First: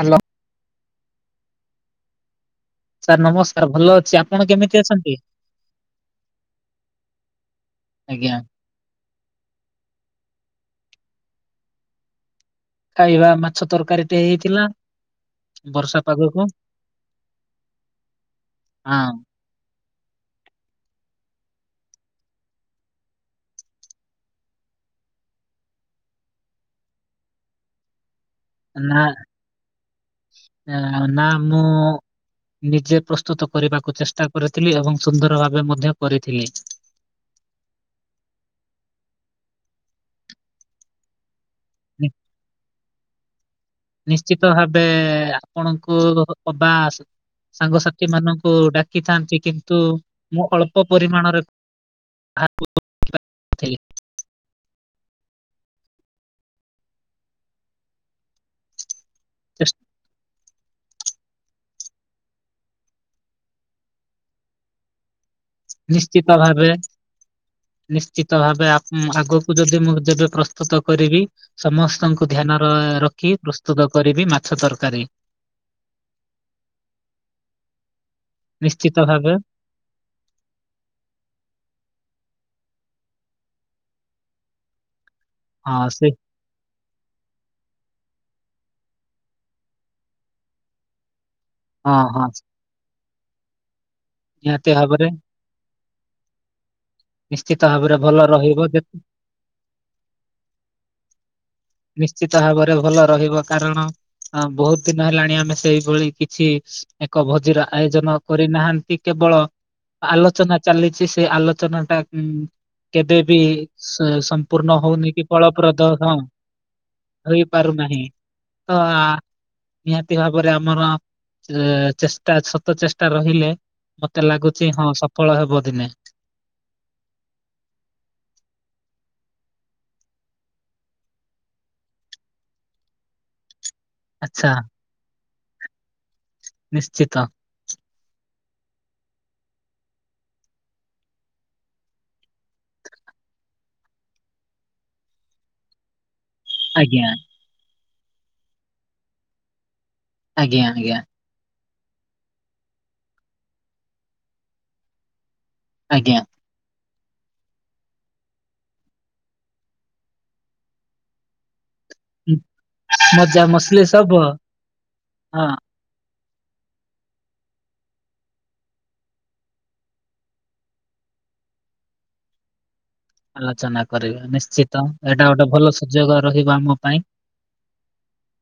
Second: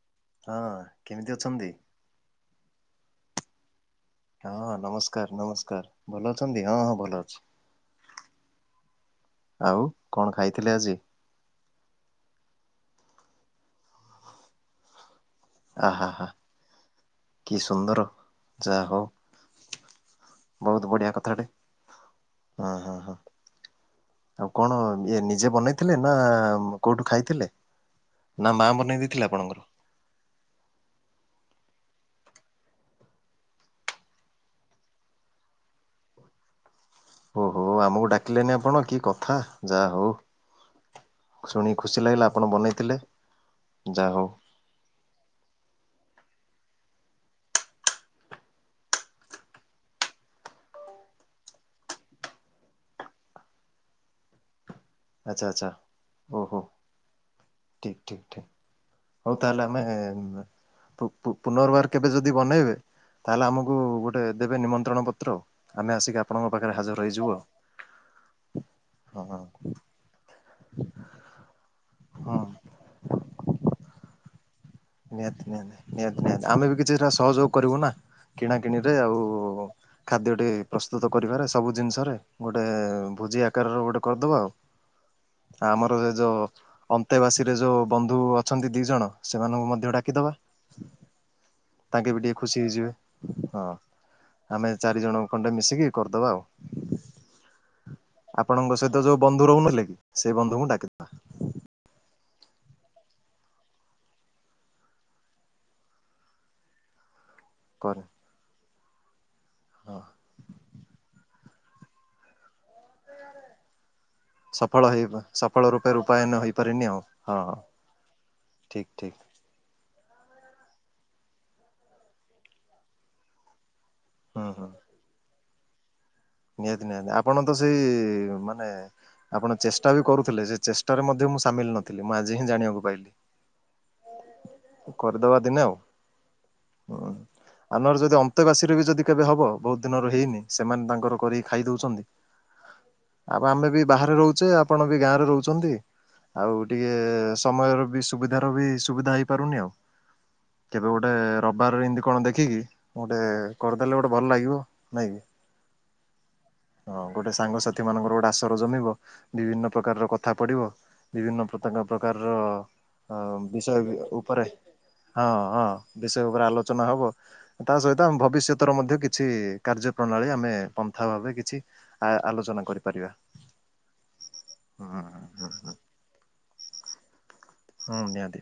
Hello. ହଁ କେମିତି ଅଛନ୍ତି? ସାର୍ ନମସ୍କାର ଭଲ ଅଛି ଆ ହଁ ନମସ୍କାର ନମସ୍କାର ଭଲ ଅଛନ୍ତି ହଁ ହଁ ଭଲ ଅଛି। ଆଜ୍ଞା ଆଉ କଣ ଖାଇଥିଲେ ଆଜି? ଖାଇବା ମାଛ ତରକାରୀ ଟେ ହେଇଥିଲା ବର୍ଷା ଆହା ହା ପାଗକୁ। କି ସୁନ୍ଦର ଯା ହଁ। ହଉ। ବହୁତ ବଢିଆ କଥାଟେ ହଁ ହଁ ହଁ। ଆଉ କଣ ଇଏ ନିଜେ ବନେଇଥିଲେ ନାଁ କୋଉଠୁ ଖାଇଥିଲେ? ନାଁ ମା ବନେଇ ଦେଇଥିଲେ ଆପଣଙ୍କର? ନାଁ ନାଁ ରାଣ ନାଁ ମୁଁ ନିଜେ ପ୍ରସ୍ତୁତ କରିବାକୁ ଚେଷ୍ଟା କରିଥିଲି ଏବଂ ସୁନ୍ଦର ଭାବେ ମଧ୍ୟ କରିଥିଲି। ଓ ହୋ ଆମକୁ ଡାକିଲେନି ଆପଣ କି କଥା ଯା ହଉ। ଶୁଣିକି ଖୁସି ନି- ଲାଗିଲା ଆପଣ ବନେଇଥିଲେ। ଯାହା ହଉ ନିଶ୍ଚିତ ଭାବେ ଆପଣଙ୍କୁ ଅ ଅବା ଆସେ। ସାଙ୍ଗସାଥି ମାନଙ୍କୁ ଡାକିଥାନ୍ତି କିନ୍ତୁ ମୁଁ ଅଳ୍ପ ପରିମାଣରେ ଭାବୁ। [inaudible] ଆଛା ଆଛା ଓ ହୋ ଠିକ୍ ଠିକ୍ ଠିକ୍। ହଉ ତାହେଲେ ଚେଷ୍- ଆମେ ଉଁ ପୁ ପୁ ପୁନର୍ବାର କେବେ ଯଦି ବନେଇବେ ତାହେଲେ ଆମକୁ ଗୋଟେ ଦେବେ ନିମନ୍ତ୍ରଣ ପତ୍ର ଆଉ। ଆମେ ଆସିକି ନିଶ୍ଚିତ ଆପଣଙ୍କ ଭାବେ ପାଖରେ ହାଜର ହେଇଯିବୁ ଆଉ। ନିଶ୍ଚିତ ଭାବେ ଆ ଉଁ ହଁ ହଁ ଆଗକୁ ଯଦି ମୁଁ ଯେବେ ପ୍ରସ୍ତୁତ କରିବି ସମସ୍ତଙ୍କୁ ହଁ ଧ୍ୟାନ ରେ ରଖି ପ୍ରସ୍ତୁତ କରିବି ମାଛ ତରକାରୀ। ନିହାତି ନିହାତି ନିହାତି ନିହାତି ନିହାତି ଆମେ ବି କିଛିଟା ସହଯୋଗ କରିବୁ ନାଁ କିଣା କିିଣିରେ ନିଶ୍ଚିତ ଆଉ ଭାବେ ଖାଦ୍ୟଟି ପ୍ରସ୍ତୁତ କରିବାରେ ସବୁ ଜିନିଷରେ ଗୋଟେ ଭୋଜି ଆକାରର ଗୋଟେ କରିଦବା ଆଉ। [inaudible] ଆମର ସେ ଯୋଉ ଅନ୍ତେବାସୀରେ ଯୋଉ ବନ୍ଧୁ ଅଛନ୍ତି ଦି ଜଣ ସେମାନଙ୍କୁ ମ ମଧ୍ୟ ଡାକିଦବା ହଁ ତାଙ୍କେ ବି ହଁ ଟିକେ ଖୁସି ହେଇଯିବେ ହଁ। ନିହାତି ଆମେ ଚାରି ଭାବରେ ଜଣ ଖଣ୍ଡେ ମିଶିକି କରିଦବା ଆଉ ନିଶ୍ଚିତ ଭାବରେ ଭଲ ରହିବ ଆପଣଙ୍କ ଯେ ସହିତ ଯୋଉ ବନ୍ଧୁ ରହୁନଥିଲେ କି ସେ ବନ୍ଧୁଙ୍କୁ ଡାକିଦବା। ନିଶ୍ଚିତ ଭାବରେ ଭଲ ରହିବ କାରଣ ହଁ ବହୁତ ଦିନ ହେଲାଣି ଆମେ ସେଇଭଳି କିଛି ଏକ ଭୋଜିର ଆ କରେ ଆୟୋଜନ କରିନାହାନ୍ତି କେବଳ ହଁ। ଆଲୋଚନା ଚାଲିଛି ସେ ଆଲୋଚନାଟା ଉଁ କେବେ ବି ସମ୍ପୂର୍ଣ୍ଣ ହଉନି କି ଫଳପ୍ରଦ ହଁ କରିନିଅ। ହୋଇ ପାରୁନାହିଁ। ତ ନିହାତି ଭାବରେ ଆମର ଚେଷ୍ଟା ସତ ଚେଷ୍ଟା ରହିଲେ ମତେ ହୁଁ ହୁଁ। ଲାଗୁଚ ହଁ ସଫଳ ହବ ଦିନେ। ନିହାତି ନିହାତି। ଆପଣ ତ ସେଇ ମାନେ ଆପଣ ଚେଷ୍ଟା ବି କରୁଥିଲେ। ସେ ଚେଷ୍ଟାରେ ମଧ୍ୟ ମୁଁ ସାମିଲ ନଥିଲି। ମୁଁ ଆଜି ହିଁ ଜାଣିବାକୁ ପାଇଲି। [inaudible] ଆଚ୍ଛା। କରିଦବା ଦିନେ ଆଉ। ହୁଁ। ନିଶ୍ଚିତ ଆମର ଯଦି ଅନ୍ତେବାସୀ ରେ ବି ଯଦି କେବେ ହବ, ବହୁତ ଦିନରୁ ହେଇନି ସେମାନେ ତାଙ୍କର କରିକି ଖାଇ ଦଉଛନ୍ତି। ଆଉ ଆମେ ବି ବାହାରେ ରହୁଛେ, ଆପଣ ବି ଗାଁ ରେ ରହୁଛନ୍ତି। ଆଉ ଟିକେ ଆଜ୍ଞା ସମୟର ବି ସୁବିଧାର ବି ସୁବିଧା ହେଇପାରୁନି ଆଉ। ଆଜ୍ଞା କେବେ ଆଜ୍ଞା ଗୋଟେ ରବିବାର ରେ ଏମତି କଣ ଦେଖିକି ଗୋଟେ କରିଦେଲେ ଗୋଟେ ଭଲ ଲାଗିବ। ନାହିଁ କି? ଆଜ୍ଞା। ହଁ ଗୋଟେ ସାଙ୍ଗ ସାଥି ମାନଙ୍କର ଗୋଟେ ଆସର ଜମିବ। ବିଭିନ୍ନ ପ୍ରକାରର କଥା ପଡ଼ିବ। ବିଭିନ୍ନ [unintelligible] ପ୍ରକାରର ଉଁ, ମଜା ମସଲି ବିଷୟ ସବୁ ହଁ ଉପରେ। ହଁ-ହଁ। ବିଷୟ ଉପରେ ଆଲୋଚନା ହବ। ତା ସହିତ ଆମ ଭବିଷ୍ୟତର ମଧ୍ୟ କିଛି କାର୍ଯ୍ୟ ପ୍ରଣାଳୀ ଆମେ ପନ୍ଥା ଭାବେ କିଛି ଆ-ଆଲୋଚନା କରିପାରିବା। ଆଲୋଚନା କରିବା ନିଶ୍ଚିତ। ହୁଁ ଏଇଟା ହୁଁ ଗୋଟେ ଭଲ ସୁଯୋଗ ରହିବ ଆମ ପାଇଁ। ହଁ ନିହାତି।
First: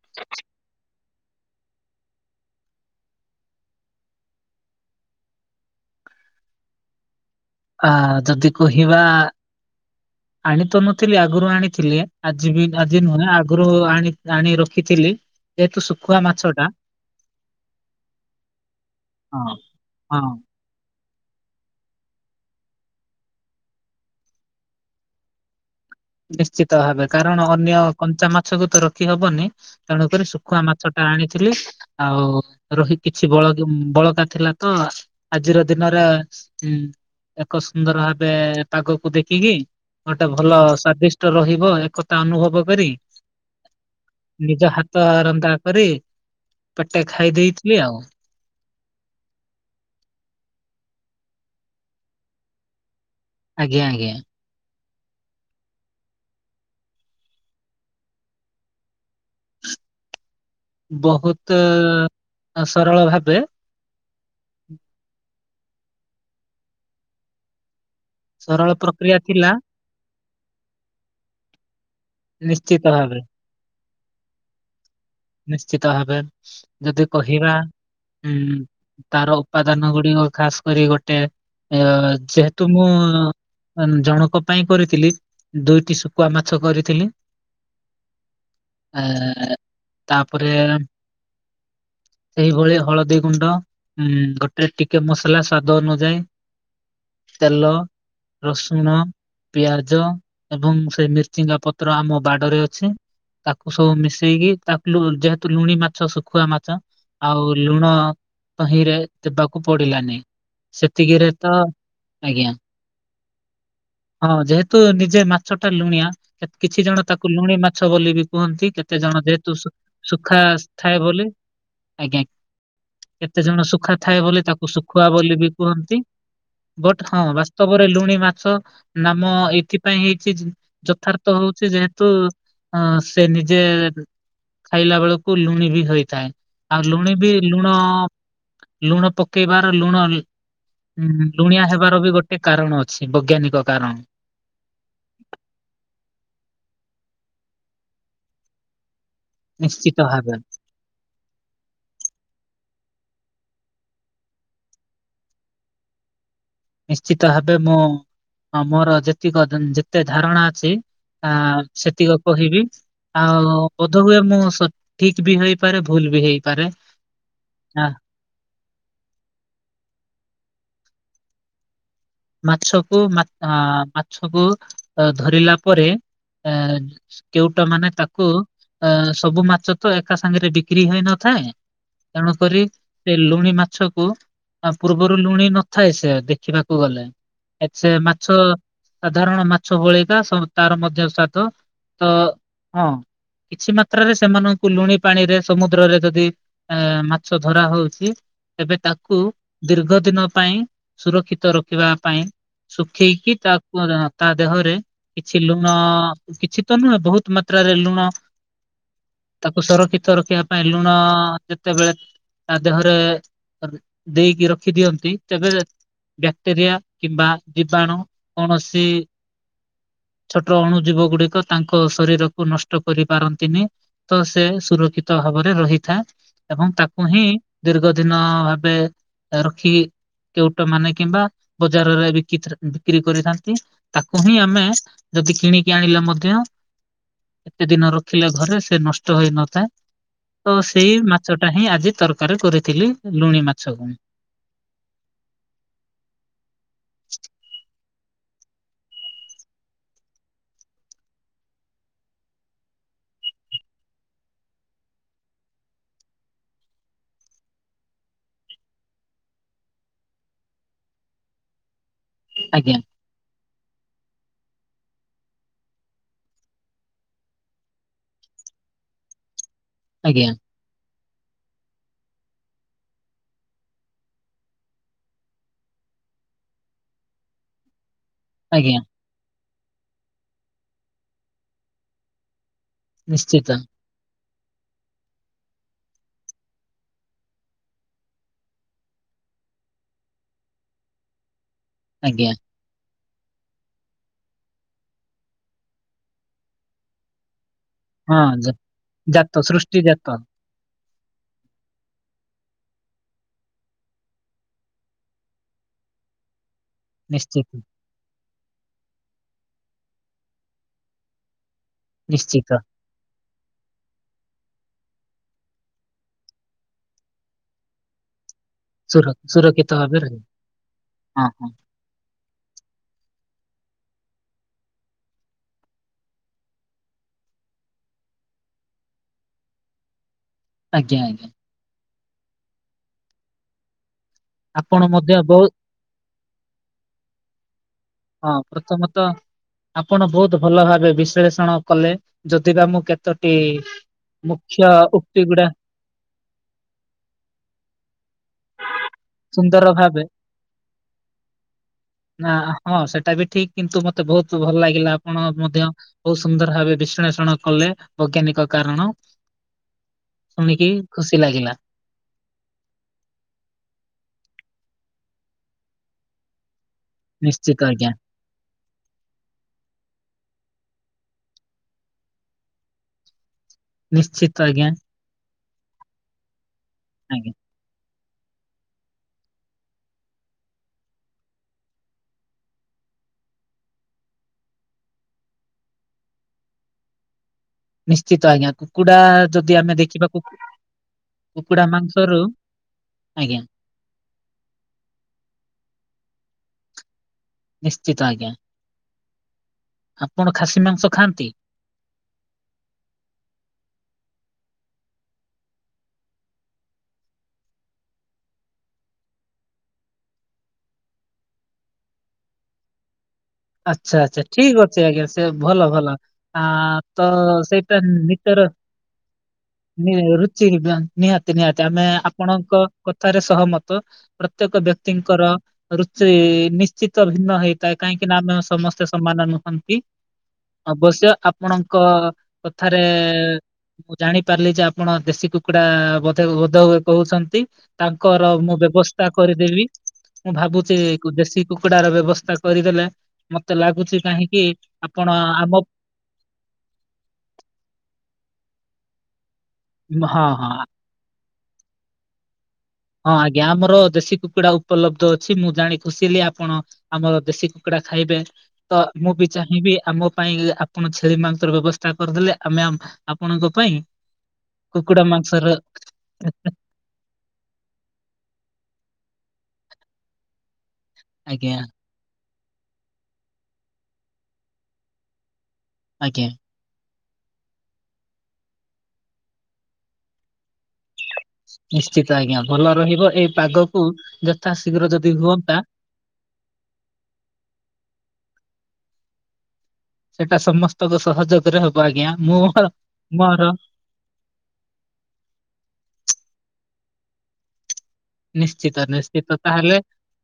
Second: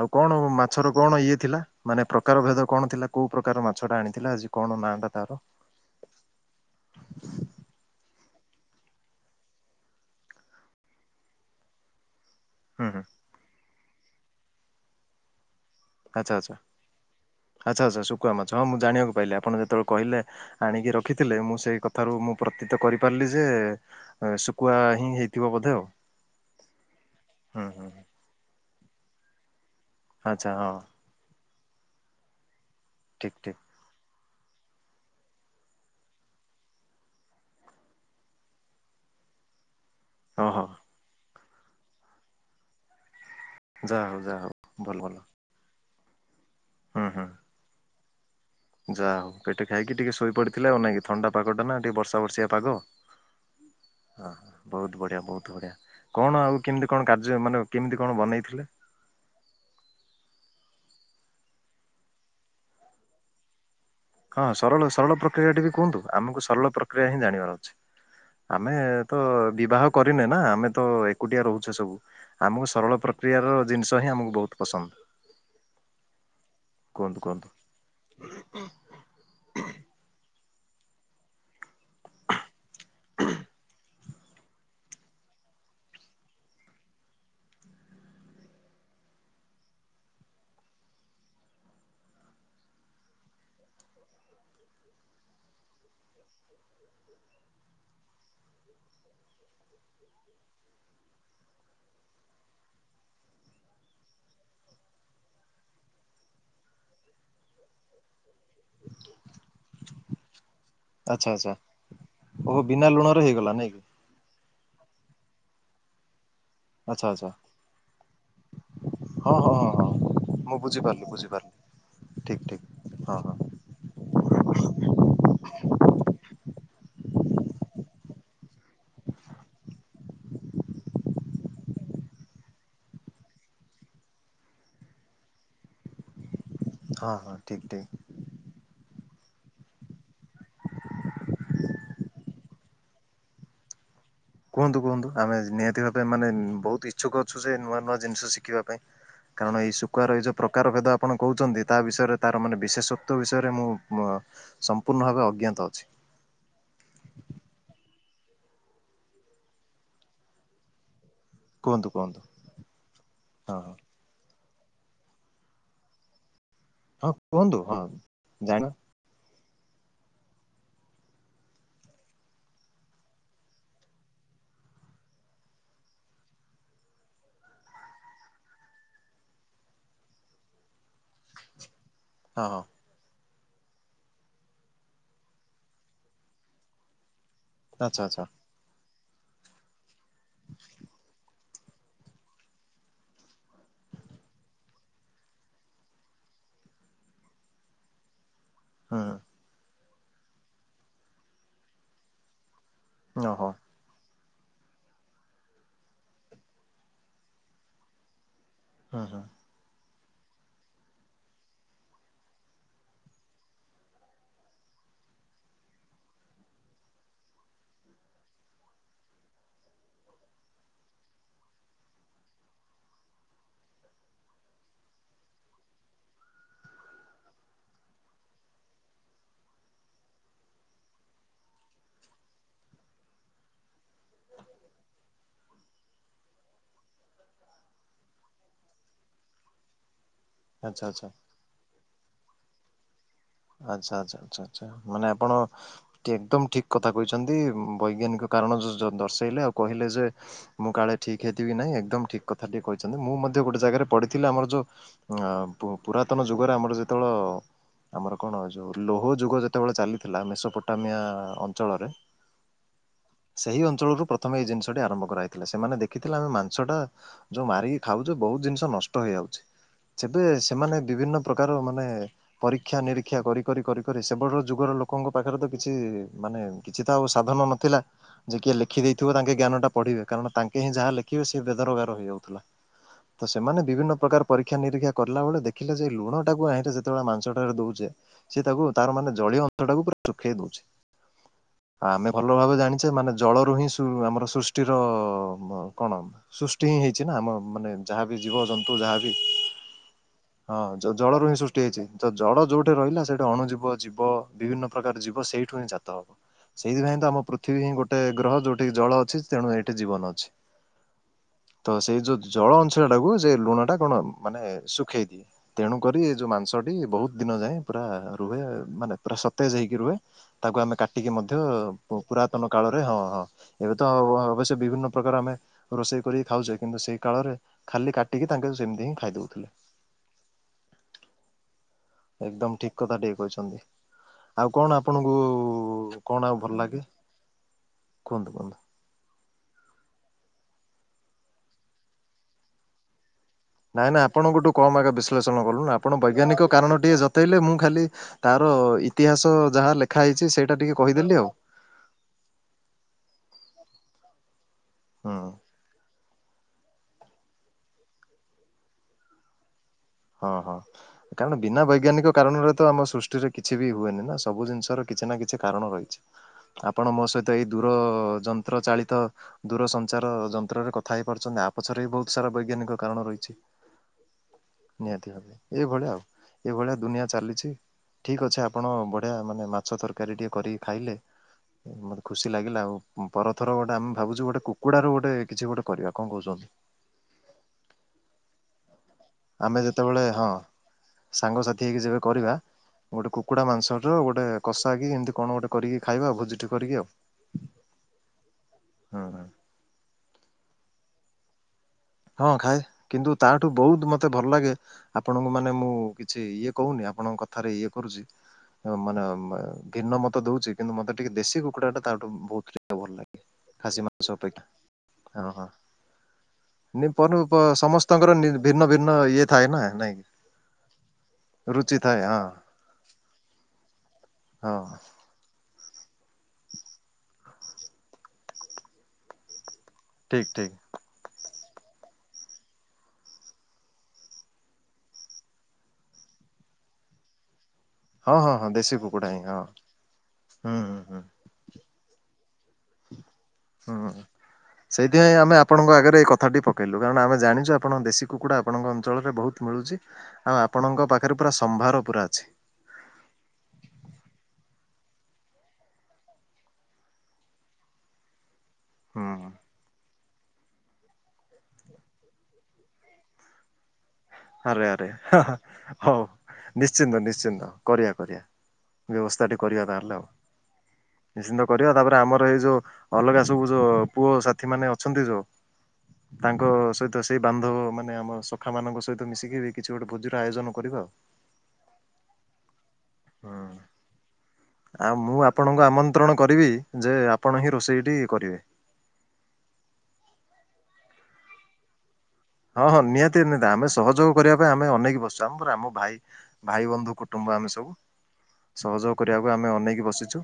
ଆଉ କଣ ମାଛର କଣ ଇଏ ଥିଲା ମାନେ ପ୍ରକାର ଭେଦ କଣ ଥିଲା? କୋଉ ପ୍ରକାର ମାଛ ଟା ଆଣିଥିଲା ଆଜି କଣ ନାଁ ଟା ତାର? ଆ ଯଦି କହିବା, ଆଣି ତ ନଥିଲି ଆଗରୁ ଆଣିଥିଲି। ଆଜି ବି ହୁଁ ଆଜି ହୁଁ ନୁହେଁ ଆଗରୁ ଆଣି-ଆଣି ରଖିଥିଲି। ଯେହେତୁ ଶୁଖୁଆ ମାଛ ଟା ଆଚ୍ଛା-ଆଚ୍ଛା-ଆଚ୍ଛା-ଆଚ୍ଛା, ଶୁଖୁଆ ମାଛ। ହଁ ମୁଁ ଜାଣିବାକୁ ପାଇଲି ହଁ ଆପଣ ଯେତେବେଳେ କହିଲେ ହଁ ଆଣିକି ରଖିଥିଲେ ମୁଁ ସେଇ କଥାରୁ ମୁଁ ପ୍ରତୀତ କରିପାରିଲି ଯେ ଶୁଖୁଆ ହିଁ ହେଇଥିବ ବୋଧେ ଆଉ। ନିଶ୍ଚିତ ଭାବେ। କାରଣ ହୁଁ ଅନ୍ୟ ହୁଁ କଞ୍ଚା ମାଛକୁ ତ ରଖି ହବନି। ତେଣୁକରି ଆଚ୍ଛା ଶୁଖୁଆ ହଁ ମାଛ ଆଣିଥିଲି ଆଉ ରୋହୀ କିଛି ଠିକ୍ ଠିକ୍ ବଳକା ଥିଲା ତ ଆଜିର ଦିନରେ ଉଁ ଏକ ସୁନ୍ଦର ଭାବେ ପାଗକୁ ଦେଖିକି ଗୋଟେ ହଁ ଭଲ ହଉ ସ୍ଵାଦିଷ୍ଟ ରହିବ ଏକଥା ଅନୁଭବ କରି ଯାହା ହଉ ଯାହା ନିଜ ହଉ ଭଲ ହାତ ଭଲ ରନ୍ଧା କରି ପେଟେ ଖାଇ ଦେଇଥିଲି ଆଉ। ଯା ହଉ ପେଟ ଖାଇକି ଟିକେ ଶୋଇ ପଡିଥିଲେ ଆଉ ନାଇଁ କି କି, ଥଣ୍ଡା ପାଗ ଟା ନା ଟିକେ ବର୍ଷା ବର୍ଷିଆ ପାଗ। ଆଜ୍ଞା ଆଜ୍ଞା। ହଁ ବହୁତ ବଢ଼ିଆ ବହୁତ ବଢ଼ିଆ। କଣ ଆଉ କେମିତି କଣ କାର୍ଯ୍ୟ ମାନେ କେମିତି କଣ ବନେଇ ଥିଲେ? ବହୁତ ସରଳ ଭାବେ। ହଁ ସରଳ ସରଳ ପ୍ରକ୍ରିୟା ଟି ବି କୁହନ୍ତୁ, ଆମକୁ ସରଳ ପ୍ରକ୍ରିୟା ହିଁ ଜାଣିବାର ଅଛି। ସରଳ ଆମେ ପ୍ରକ୍ରିୟା ତ ଥିଲା ବିବାହ ନେ ନା ଆମେ ତ ଏକୁଟିଆ ରହୁଛେ ସବୁ। ଆମକୁ ନିଶ୍ଚିତ ସରଳ ଭାବେ ପ୍ରକ୍ରିୟା ର ଜିନିଷ ହିଁ ଆମକୁ ବହୁତ ପସନ୍ଦ। ନିଶ୍ଚିତ ଭାବେ। ଯଦି କୁହନ୍ତୁ କୁହନ୍ତୁ। କହିବା ଉଁ ତାର ଉପାଦାନ ଗୁଡ଼ିକ ଖାସ କରି ଗୋଟେ ଅ ଯେହେତୁ ମୁଁ ଆଁ ଜଣଙ୍କ ପାଇଁ କରିଥିଲି ଦୁଇଟି ଶୁକୁଆ ମାଛ କରିଥିଲି। ଆଁ ତାପରେ ସେଇଭଳି ହଳଦୀ ଗୁଣ୍ଡ। ହୁଁ ଗୋଟେ ଟିକେ ମସଲା ସ୍ଵାଦ ଅନୁଯାୟୀ ତେଲ ରସୁଣ ପିଆଜ ଏବଂ ସେ ମିର୍ଚିଙ୍ଗା ପତ୍ର ଆମ ବାଡରେ ଅଛି। ତାକୁ ସବୁ ମିଶେଇକି ତା ଲୁ ଯେହେତୁ ଲୁଣି ମାଛ ଶୁଖୁଆ ମାଛ ଆଉ ଲୁଣ ତହିଁରେ ଦେବାକୁ ପଡିଲାନି ସେତିକିରେ ତ ଆଜ୍ଞା। ପରେ ହେଇଗଲା ନାଇଁ କି। ହଁ ଯେହେତୁ ନିଜେ ମାଛଟା ଲୁଣିଆ କେତ୍ କିଛି ଜଣ ଆଚ୍ଛା ତାକୁ ଆଚ୍ଛା ଲୁଣି ମାଛ ବୋଲି ବି କୁହନ୍ତି କେତେ ଜଣ ହଁ ହଁ ଯେହେତୁ ହଁ ଶୁ ହଁ। ଶୁଖା ମୁଁ ଆସଥାଏ ବୁଝିପାରିଲି ବୋଲି ବୁଝିପାରିଲି ଆଜ୍ଞା। ଠିକ ଠିକ ହଁ ହଁ କେତେ ଜଣ ଶୁଖା ଥାଏ ବୋଲି ତାକୁ ଶୁଖୁଆ ବୋଲି ବି କୁହନ୍ତି। ବଟ୍ ହଁ ବାସ୍ତବରେ ଲୁଣି ମାଛ ନାମ ଏଇଥିପାଇଁ ହେଇଛି ଯ ଯଥାର୍ଥ ହଉଛି ଯେହେତୁ ଅ ସେ ନିଜେ ଖାଇଲା ବେଳୁକୁ ଲୁଣି ବି ହେଇଥାଏ ଆଉ ହଁ ଲୁଣି ହଁ ବି ଠିକ ଲୁଣ ଠିକ। ଲୁଣ ପକେଇବାର ଲୁଣ ଉଁ ହୁଁ ଲୁଣିଆ ହେବାର ବି ଗୋଟେ କାରଣ ଅଛି ବଗ୍ୟାନିକ କାରଣ। କୁହନ୍ତୁ କୁହନ୍ତୁ ଆମେ ଜ୍ ନିହାତି ଭାବେ ମାନେ ଉଁ ବୋହୁତୁ ଇଚ୍ଛୁକ ଅଛୁ ଯେ ନୂଆ ନୂଆ ଜିନିଷ ଶିଖିବା ପାଇଁ। କାରଣ ଏଇ ନିଶ୍ଚିତ ଶୁକୁଆର ଏଇ ଭାବେ। ଯୋଉ ପ୍ର କାର ଭେଦ ଆପଣ କହୁଛନ୍ତି ତା ବିଷୟରେ ତାର ମାନେ ବିଶେଷତ୍ୱ ବିଷୟରେ ମୁଁ ମ ସମ୍ପୂର୍ଣ୍ଣ ଭାବେ ଅଜ୍ଞାତ ଅଛି। ନିଶ୍ଚିତ ଭାବେ ମୋ ଅ ମୋର ଯେତିକ ଧନ୍ ଯେତେ ଧାରଣା ଅଛି ଆ କୁହନ୍ତୁ ସେତିକ କୁହନ୍ତୁ କହିବି ଆଉ ହଁ ହଁ ବୋଧ୍ ଧୋ ହୁଏ ମୁଁ ସଠିକ୍ ବି ହେଇପାରେ ଭୁଲ୍ ବି ହେଇପାରେ। ହଁ କୁହନ୍ତୁ ହଁ ଆ ଜାଣ ମାଛକୁ ମା ଆ ମାଛକୁ ଆ ଧରିଲା ପରେ ଏ କେଉଟମାନେ ତାକୁ ଆ ସବୁ ମାଛ ତ ଏକା ସାଙ୍ଗେରେ ବିକ୍ରି ହେଇ ନ ଥାଏଁ ହଁ ହଁ ତେଣୁକରି ସେ ଲୁଣି ମାଛକୁ ଆ ପୂର୍ବରୁ ଲୁଣି ନଥାଏ ସେ ଦେଖିବାକୁ ଗଲେ। ଏ ଛେ ଆଚ୍ଛା ଆଚ୍ଛା ମାଛ ସାଧାରଣ ମାଛ ଭଳିକା ସବୁ ତାର ମଧ୍ୟ ସ୍ୱାଦ ତ ହଁ କିଛି ମାତ୍ରାରେ ସେମାନଙ୍କୁ ଲୁଣି ପାଣିରେ ସମୁଦ୍ରରେ ଯଦି ଏ ମାଛ ଧରା ହଉଛି ତେବେ ତାକୁ ହୁଁ ଦୀର୍ଘ ଦିନ ପାଇଁ ସୁରକ୍ଷିତ ରଖିବା ପାଇଁ ଶୁଖେଇକି ଓହୋ ତାକୁ ଦେ ହଁ ତା ଦେହରେ କିଛି ଲୁଣ ଉଁ କିଛି ତ ନୁହେଁ ବୋହୁତ ମାତ୍ରାରେ ଲୁଣ ହଁ ହଁ। ତାକୁ ସୁରକ୍ଷିତ ରଖିବା ପାଇଁ ଲୁଣ ଯେତେବେଳେ ତା ଦେହରେ [inaudible] ଦେଇକି ରଖି ଦିଅନ୍ତି ତେବେ ବ୍ୟାକ୍ଟେରିଆ କିମ୍ବା ଜୀବାଣୁ କୌଣସି ଛୋଟ ଅଣୁଜୀବଗୁଡିକ ତାଙ୍କ ଶରୀରକୁ ନଷ୍ଟ କରି ପାରନ୍ତିନି। ତ ସେ ସୁରକ୍ଷିତ ଭାବରେ ରହିଥା ଏବଂ ତାକୁ ହିଁ ଦୀର୍ଘ ଦିନ ଭାବେ ରଖିକି କେଉଟ ମାନେ କିମ୍ବା ବଜାରରେ ବିକିତ୍ର ବିକ୍ରି କରିଥାନ୍ତି। ତାକୁ ହିଁ ଆମେ ଯଦି କିଣିକି ଆଣିଲେ ମଧ୍ୟ ଏତେ ଦିନ ରଖିଲେ ଘରେ ସେ ନଷ୍ଟ ହେଇନଥାଏ। ତ ଆଚ୍ଛା ସେଇ ଆଚ୍ଛା। ମାଛ ଟା ହିଁ ଆଜି ତରକାରୀ କରିଥିଲି। ଲୁଣି ମାଛକୁ ଆଚ୍ଛା ଆଚ୍ଛା ଆଛା ଆଛା ମାନେ ଆପଣ ଟି ଏକଦମ ଠିକ କଥା କହିଚନ୍ତି। ବୈଜ୍ଞାନିକ କାରଣ ଜ ଦ ଦର୍ଶେଇଲେ ଆଉ କହିଲେ ଯେ ମୁଁ କାଳେ ଠିକ୍ ହେଇଥିବି କି ନାଇଁ? ଏକଦମ ଠିକ କଥା ଟି କହିଚନ୍ତି। ମୁଁ ମଧ୍ୟ ଗୋଟେ ଜାଗାରେ ପଢିଥିଲି ଆମର ଯୋଉ ପୁରାତନ ଯୁଗରେ ଆମର ଯେତେବେଳେ ଆମର କଅଣ ଯୋଉ ଲୋହ ଯୁଗ ଯେତେବେଳେ ଚାଲିଥିଲା ମେସୋପୋଟାମିଆ ଅଞ୍ଚଳରେ ଆଜ୍ଞା। ସେହି ଅଞ୍ଚଳରୁ ପ୍ରଥମେ ଏଇ ଜିନିଷଟି ଆରମ୍ଭ କରାଇଥିଲା ସେମାନେ ଦେଖିଥିଲେ ଆମେ ମାଂସଟା ଯୋଉ ମାରିକି ଖାଉଚେ ବହୁତ ଜିନିଷ ନଷ୍ଟ ହେଇଯାଉଚି। ସେବେ ଆଜ୍ଞା ସେମାନେ ବିଭିନ୍ନ ପ୍ରକାର ମାନେ ରୀକ୍ଷା ନିରୀକ୍ଷା କରି କରି କରି କରି ସେଭଳର ଯୁଗର ଲୋକଙ୍କ ପାଖରେ ତ କିଛି ମାନେ କିଛି ତ ଆଉ ସାଧନ ନଥି ଥିଲା। ଯେ କିଏ ଆଜ୍ଞା ଲେଖି ଦେଇଥିବ ତାଙ୍କେ ଜ୍ଞାନ ଟା ପଢିବେ କାରଣ ତାଙ୍କେ ହିଁ ଯହା ଲେଖିବେ ସେଏ ବେଦରଗାର ହେଇଯାଉଥିଲା। ତ ନିଶ୍ଚିତ ସେମାନେ ବିଭିନ୍ନ ପ୍ରକାର ପରୀକ୍ଷା ନିରୀକ୍ଷା କଲା ବେଳେ ଦେଖିଲେ ଯେ ଲୁଣ ଟାକୁ ଆଣିଲେ ଯେତେବେଳେ ମାଂସ ଟାରେ ଦଉଚେ ସେତାକୁ ତାର ମାନେ ଜଳୀୟ ଅଂଶ ଟାକୁ ପୁରା ସୁଖେଇ ଦଉଚି। ଆମେ ଆଜ୍ଞା ଭଲ ଭାବେ ଜାଣିଚେ ମାନେ ଜଳରୁ ହିଁ ଆମର ସୃଷ୍ଟିର କଣ ସୃଷ୍ଟି ହିଁ ହେଇଚି ନା ଆମ ମାନେ ଯାହାବି ହଁ ଜୀବ ଜ- ଜନ୍ତୁ ଯାହାବି ଜାତ ସୃଷ୍ଟି ଜାତ। ହଁ ଜ ଜଳରୁ ହିଁ ସୃଷ୍ଟି ହେଇଚି। ତ ଜଳ ଯୋଉଠି ରହିଲା ସେଇଟା ଅଣୁ ଜୀବ ଜୀବ ବିଭିନ୍ନ ପ୍ରକାର ଜୀବ ସେଇଠୁ ହିଁ ଜାତ ହବ। ସେଇଥିପାଇଁ ତ ଆମ ନିଶ୍ଚିତ ପୃଥିବୀ ହିଁ ଗୋଟେ ଗ୍ରହ ଯୋଉଠି କିି ଜଳ ଅଛି ତେଣୁ ଏଇଠି ଜୀବନ ଅଛି। ତ ସେଇ ଯୋଉ ନିଶ୍ଚିତ ଜଳ ଅଂଶ ଟାକୁ ଲୁଣ ଟା କଣ ମାନେ ଶୁଖେଇଦିଏ। ତେଣୁ କରି ଯୋଉ ମାଂସ ଟି ବହୁତ ଦିନ ଯାଏଁ ପୁରା ରୁହେ ମାନେ ସୁର ପୁରା ସତେଜ ସୁରକ୍ଷିତ ହେଇକି ରୁହେ ଭାବେ ରହିବ ତାକୁ ଆମେ କାଟିକି ହଁ ମଧ୍ୟ ହଁ ପୁରାତନ କାଳରେ ହଁ ହଁ। ଏବେ ତ ଅବଶ୍ୟ ବିଭିନ୍ନ ପ୍ରକାର ଆମେ ରୋଷେଇ କରିକି ଖାଉଚେ। କିନ୍ତୁ ସେଇ କାଳରେ ଖାଲି କାଟିକି ତାଙ୍କେ ସେମିତି ହିଁ ଖାଇଦଉଥିଲେ। ଆଜ୍ଞା ଆଜ୍ଞା। ଏକଦମ୍ ଠିକ କଥା ଟିଏ କହିଚନ୍ତି। ଆଉ କଣ ଆପଣ ମଧ୍ୟ ଆପଣଙ୍କୁ ବହୁତ କଣ ଆଉ ଭଲ ଲାଗେ? କୁହନ୍ତୁ ହଁ କୁହନ୍ତୁ? ପ୍ରଥମତଃ ଆପଣ ବହୁତ ଭଲ ଭାବେ ବିଶ୍ଳେଷଣ କଲେ ଯଦି ବା ମୁଁ କେ ତୋଟି ନାଇଁ ନାଇଁ ଆପଣଙ୍କଠୁ କମ୍ ଆଗ ବିଶ୍ଳେଷଣ କଲୁନା ଆ ଆପଣ ବୈଜ୍ଞାନିକ କାରଣଟିଏ ଜତେଇଲେ ମୁଁ ଖାଲି ତାର ଇ ତିହାସ ସୁନ୍ଦର ଯାହା ଭାବେ ଲେଖା ହେଇଚି ସେଇଟା ଟିକେ କହିଦେଲି ଆଉ। ନା ହଁ ସେଟା ବି ଠିକ କିନ୍ତୁ ମତେ ବହୁତ ଭଲ ଲାଗିଲା ହୁଁ ଆପଣ ମଧ୍ୟ ବହୁ ସୁନ୍ଦର ଭାବେ ବିଶ୍ଳେଷଣ କଲେ ବୈଜ୍ଞାନିକ କାରଣ। ହଁ ହଁ ଶୁଣିକି ଖୁସି କାରଣ ଲାଗିଲା ବିନା ବୈଜ୍ଞାନିକ କାରଣରେ ତ ଆମ ସୃଷ୍ଟିରେ କିଛି ବି ହୁଏନି ନା ସବୁ ଜିନିଷର କିଛି ନା କିଛି କାରଣ ରହିଚି। ଆପଣ ମୋ ସହିତ ଏଇ ନିଶ୍ଚିତ ଦୂର ଆଜ୍ଞା ଯନ୍ତ୍ର ଚାଳିତ ଦୂରସଂଚାର ଯନ୍ତ୍ରରେ କଥା ହେଇ ପାରୁଚନ୍ତି ଆ ପଛରେ ବି ବହୁତ ସାରା ବୈଜ୍ଞାନିକ କାରଣ ରହିଚି। ନିଶ୍ଚିତ ଆଜ୍ଞା। ନିହାତି ଭାବେ ଏଇଭଳିଆ ଆଉ ଏଇଭଳିଆ ଦୁନିଆ ଆଜ୍ଞା। ଚାଲିଛି। ଠିକ୍ ଅଛେ ଆପଣ ବଢ଼ିଆ ମାନେ ମାଛ ତରକାରୀ ଟିକେ କରିକି ଖାଇଲେ ମୋତେ ଖୁସି ଲାଗିଲା ଆଉ ପର ଥର ଗୋଟେ ଆମେ ଭାବୁଚୁ ଗୋଟେ କୁକୁଡ଼ାରୁ ଗୋଟେ କିଛି ଗୋଟେ କରିବା କଣ କହୁଚନ୍ତି? ନିଶ୍ଚିତ ଆଜ୍ଞା କୁକୁଡା ଯଦି ଆମେ ଯେତେବେଳେ ଦେଖିବାକୁ ହଁ ସାଙ୍ଗସାଥି ହେଇକି ଯେବେ କରିବା ଗୋଟେ ଆଜ୍ଞା କୁକୁଡ଼ା ମାଂସର ଗୋଟେ କଷାକି ଏମିତି କଣ ଗୋଟେ କରିକି ଖାଇବାଆଉ ଭୋଜିଟି କରିକି ଆଉ। ନିଶ୍ଚିତ ଆଜ୍ଞା ହୁଁ ହୁଁ। ଆପଣ ଖାସି ମାଂସ ଖାଆନ୍ତି? ହଁ ଖାଏ କିନ୍ତୁ ତାଠୁ ବହୁତ୍ ମୋତେ ଭଲ ଲାଗେ ଆପଣଙ୍କୁ ମାନେ ମୁଁ କିଛି ଇଏ କହୁନି ଆପଣଙ୍କ କଥାରେ ଇଏ କରୁଚି ଏ ମାନେ ଘିନ୍ନ ମତେ ଦଉଚି କିନ୍ତୁ ମତେ ଟିକେ ଦେଶୀ କୁକୁଡ଼ା ଟାତାଠୁ ବହୁତ୍ ଭଲ ଲାଗେ। ଖାସି ଆଚ୍ଛା ମାଂସ ଆଚ୍ଛା ଅପେକ୍ଷା ଠିକ୍ ଅଛି ଆଜ୍ଞା ସେ ହଁ ଭଲ ଭଲ ଆ ତ ହଁ ପର ସେଇଟା ସମସ୍ତଙ୍କର ନିତର ଭିନ୍ନ ଭିନ୍ନ ଇଏ ଥାଏ ନା ନେ ନାଇଁ କି ରୁଚି ବ୍ଲାନ୍। ନିହାତି ନିହାତି ରୁଚି ଆମେ ଥାଏ ହଁ ଆପଣଙ୍କ କଥାରେ ସହମତ ହଁ ପ୍ରତ୍ୟେକ ବ୍ୟକ୍ତି ଙ୍କର ରୁଚି ନିଶ୍ଚିତ ଭିନ୍ନ ହେଇଥାଏ କାହିଁକିନା ଆମେ ସମସ୍ତେ ସମାନ ନୁହନ୍ତି। ଠିକ୍ ଠିକ୍। ଅବଶ୍ୟ ଆପଣଙ୍କ କଥାରେ ମୁଁ ଜାଣିପାରିଲି ଯେ ଆପଣ ଦେଶୀ କୁକୁଡ଼ା ବଧ ବୋଧ ହୁଏ କହୁଛନ୍ତି। ହଁ ତାଙ୍କର ହଁ ହଁ ମୁଁ ଦେଶୀ ବ୍ୟବସ୍ଥା କୁକୁଡ଼ା ହିଁ ହଁ କରିଦେବି ମୁଁ ହୁଁ ଭାବୁଚି ହୁଁ କୁ ଦେଶୀ କୁକୁଡ଼ାର ବ୍ୟବସ୍ଥା କରିଦେଲେ ମତେ ହୁଁ ଲାଗୁଚି ହୁଁ। କାହିଁକି ସେଇଥିପାଇଁ ଆପଣ ଆମେ ଆମ ଆପଣଙ୍କ ଆଗରେ ଏଇ କଥାଟି ପ ଇଲୁ କାରଣ ଆମେ ଜାଣିଚୁ ଆପଣ ଦେଶୀକୁକୁଡ଼ା ଆପଣଙ୍କ ଅଞ୍ଚଳରେ ବହୁତ୍ ମିଳୁଚି ହଁ ହଁ ଆଉ ହଁ ଆପଣଙ୍କ ପାଖ ରେ ପୁରା ସମ୍ଭାର ପୁରା ଅଛି। ହଁ ଆଜ୍ଞା ଆମର ଦେଶୀ କୁକୁଡ଼ା ଉପଲବ୍ଧ ଅଛି ମୁଁ ଜାଣି ଖୁସିିଲି ଆପଣ ଆମର ଦେଶୀ କୁକୁଡ଼ା ଖାଇବେ ତ ହୁଁ ମୁବି ଚାହିଁବି ଆମ ପାଇଁ ଆ ଆପଣ ଛେଳି ମାଂସର ବ୍ୟବସ୍ଥା କରିଦେଲେ ଆମେ ଆପଣଙ୍କ ପାଇଁ ଆରେ ଆରେ କୁକୁଡା ହ ହ ମାଂସର ହଉ ନିଚ୍ ନିଶ୍ଚିନ୍ତ ନିଶ୍ଚିନ୍ତ କରିବା କରିବା ବ୍ୟବସ୍ଥାଟି କରିବା ତାହେଲେ ଆଉ। ନିଶ୍ଚିନ୍ତ ଆଜ୍ଞା କରିବା ତାପରେ ଆମର ଏଇ ଯୋଉ ଅଲଗା ସବୁ ଯୋଉ ପୁଅ ସାଥି ମାନେ ଅଛନ୍ତି ଯୋଉ ଆଜ୍ଞା। ତାଙ୍କ ସହିତ ସେଇ ବାନ୍ଧବ ମାନେ ଆମ ସଖା ମାନଙ୍କ ସହିତ ତ ମିଶିକିବି କିଛି ଗୋଟେ ଭୋଜିର ଆୟଜନ କରିବା ଆଉ। ନିଶ୍ଚିତ ଆଜ୍ଞା ଭଲ ରହିବ ଏଇ ହୁଁ। ପାଗକୁ ଯଥା ଶୀଘ୍ର ଯଦି ହୁଅନ୍ତା ଆନ୍ତ୍ରଣ କରିବି ଯେ ଆପଣହିଁ ରୋଷେଇଟି କରିବେ। ସେଟା ସମସ୍ତଙ୍କ ସହଯୋଗରେ ହବ ଆଜ୍ଞା ହଁ ମୋହର ହଁ ନିହାତି ନିହାତି ମୋର ଆମେ ସହଯୋଗ କରିବା ପାଇଁ ଆମେ ଅନେକ ବସିଚୁ ଆମ ଆମ ଭାଇ ଭାଇ ବନ୍ଧୁ କୁଟୁମ୍ବ ଆମେ ସବୁ। ନିଶ୍ଚିତ ସହଯୋଗ କରିବାକୁ ନିଶ୍ଚିତ ଆମେ ତାହେଲେ ଅନେଇକି ବସିଛୁ।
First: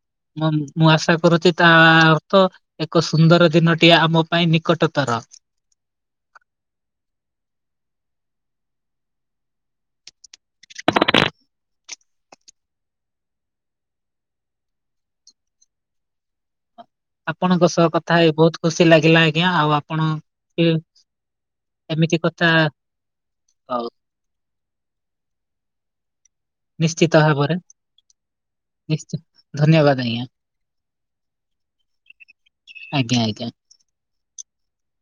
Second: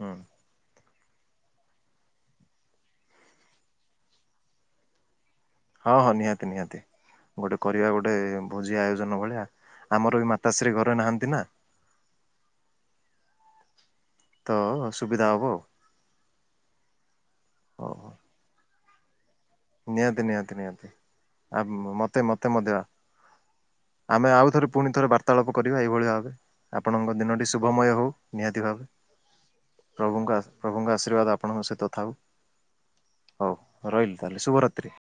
ହୁଁ ମୁ ମୁଁ ଆଶା କରୁଚି ତା ଅର୍ଥ ଏକ ସୁନ୍ଦର ଦିନଟିଏ ଆମ ପାଇଁ ନିକଟତର। ହଁ ହଁ ନିହାତି ନିହାତି। ଗୋଟେ କରିବା ଗୋଟେ ଭୋଜି ଆୟୋଜନ ଭଳିଆ ଆମରବି ମାତାଶ୍ରୀ ଘରେ ନାହାନ୍ତିନା। ତଅ ସୁବିଧା ହବ ଆଉ। ଆପଣଙ୍କ ସହ ହଉ ହଉ। କଥା ହେଇ ବହୁତ୍ ଖୁସି ଲାଗିଲା। ଆଜ୍ଞା ଆଉ ଆପଣ ନିହାତି ନିହାତି କେ ନିହାତି ଆ ମତେ ଏମିତି ମତେ କଥା ମଧ୍ୟ ହଉ। ଆମେ ଆଉ ଥରେ ପୁଣି ଥରେ ବାର୍ତ୍ତାଳାପ କରିବା ଏଇଭଳି ଭାବେ। ନିଶ୍ଚିତ ଆପଣଙ୍କ ଦିନଟି ଭାବରେ ଶୁଭମୟ ହଉ ନିହାତି ଭାବେ। ନିଶ୍ଚ ଧନ୍ୟବାଦ ଆଜ୍ଞା ପ୍ରଭୁଙ୍କ ଆ ପ୍ରଭୁଙ୍କ ଆଶୀର୍ବାଦ ଆପଣଙ୍କ ସହିତ ଥାଉ ଆଜ୍ଞା ଆଜ୍ଞା ହଉ। ରହିଲି ତାହେଲେ ଶୁଭ ରାତ୍ରୀ।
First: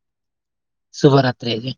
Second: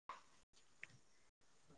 ଶୁଭ ରାତ୍ରୀ ଆଜ୍ଞା।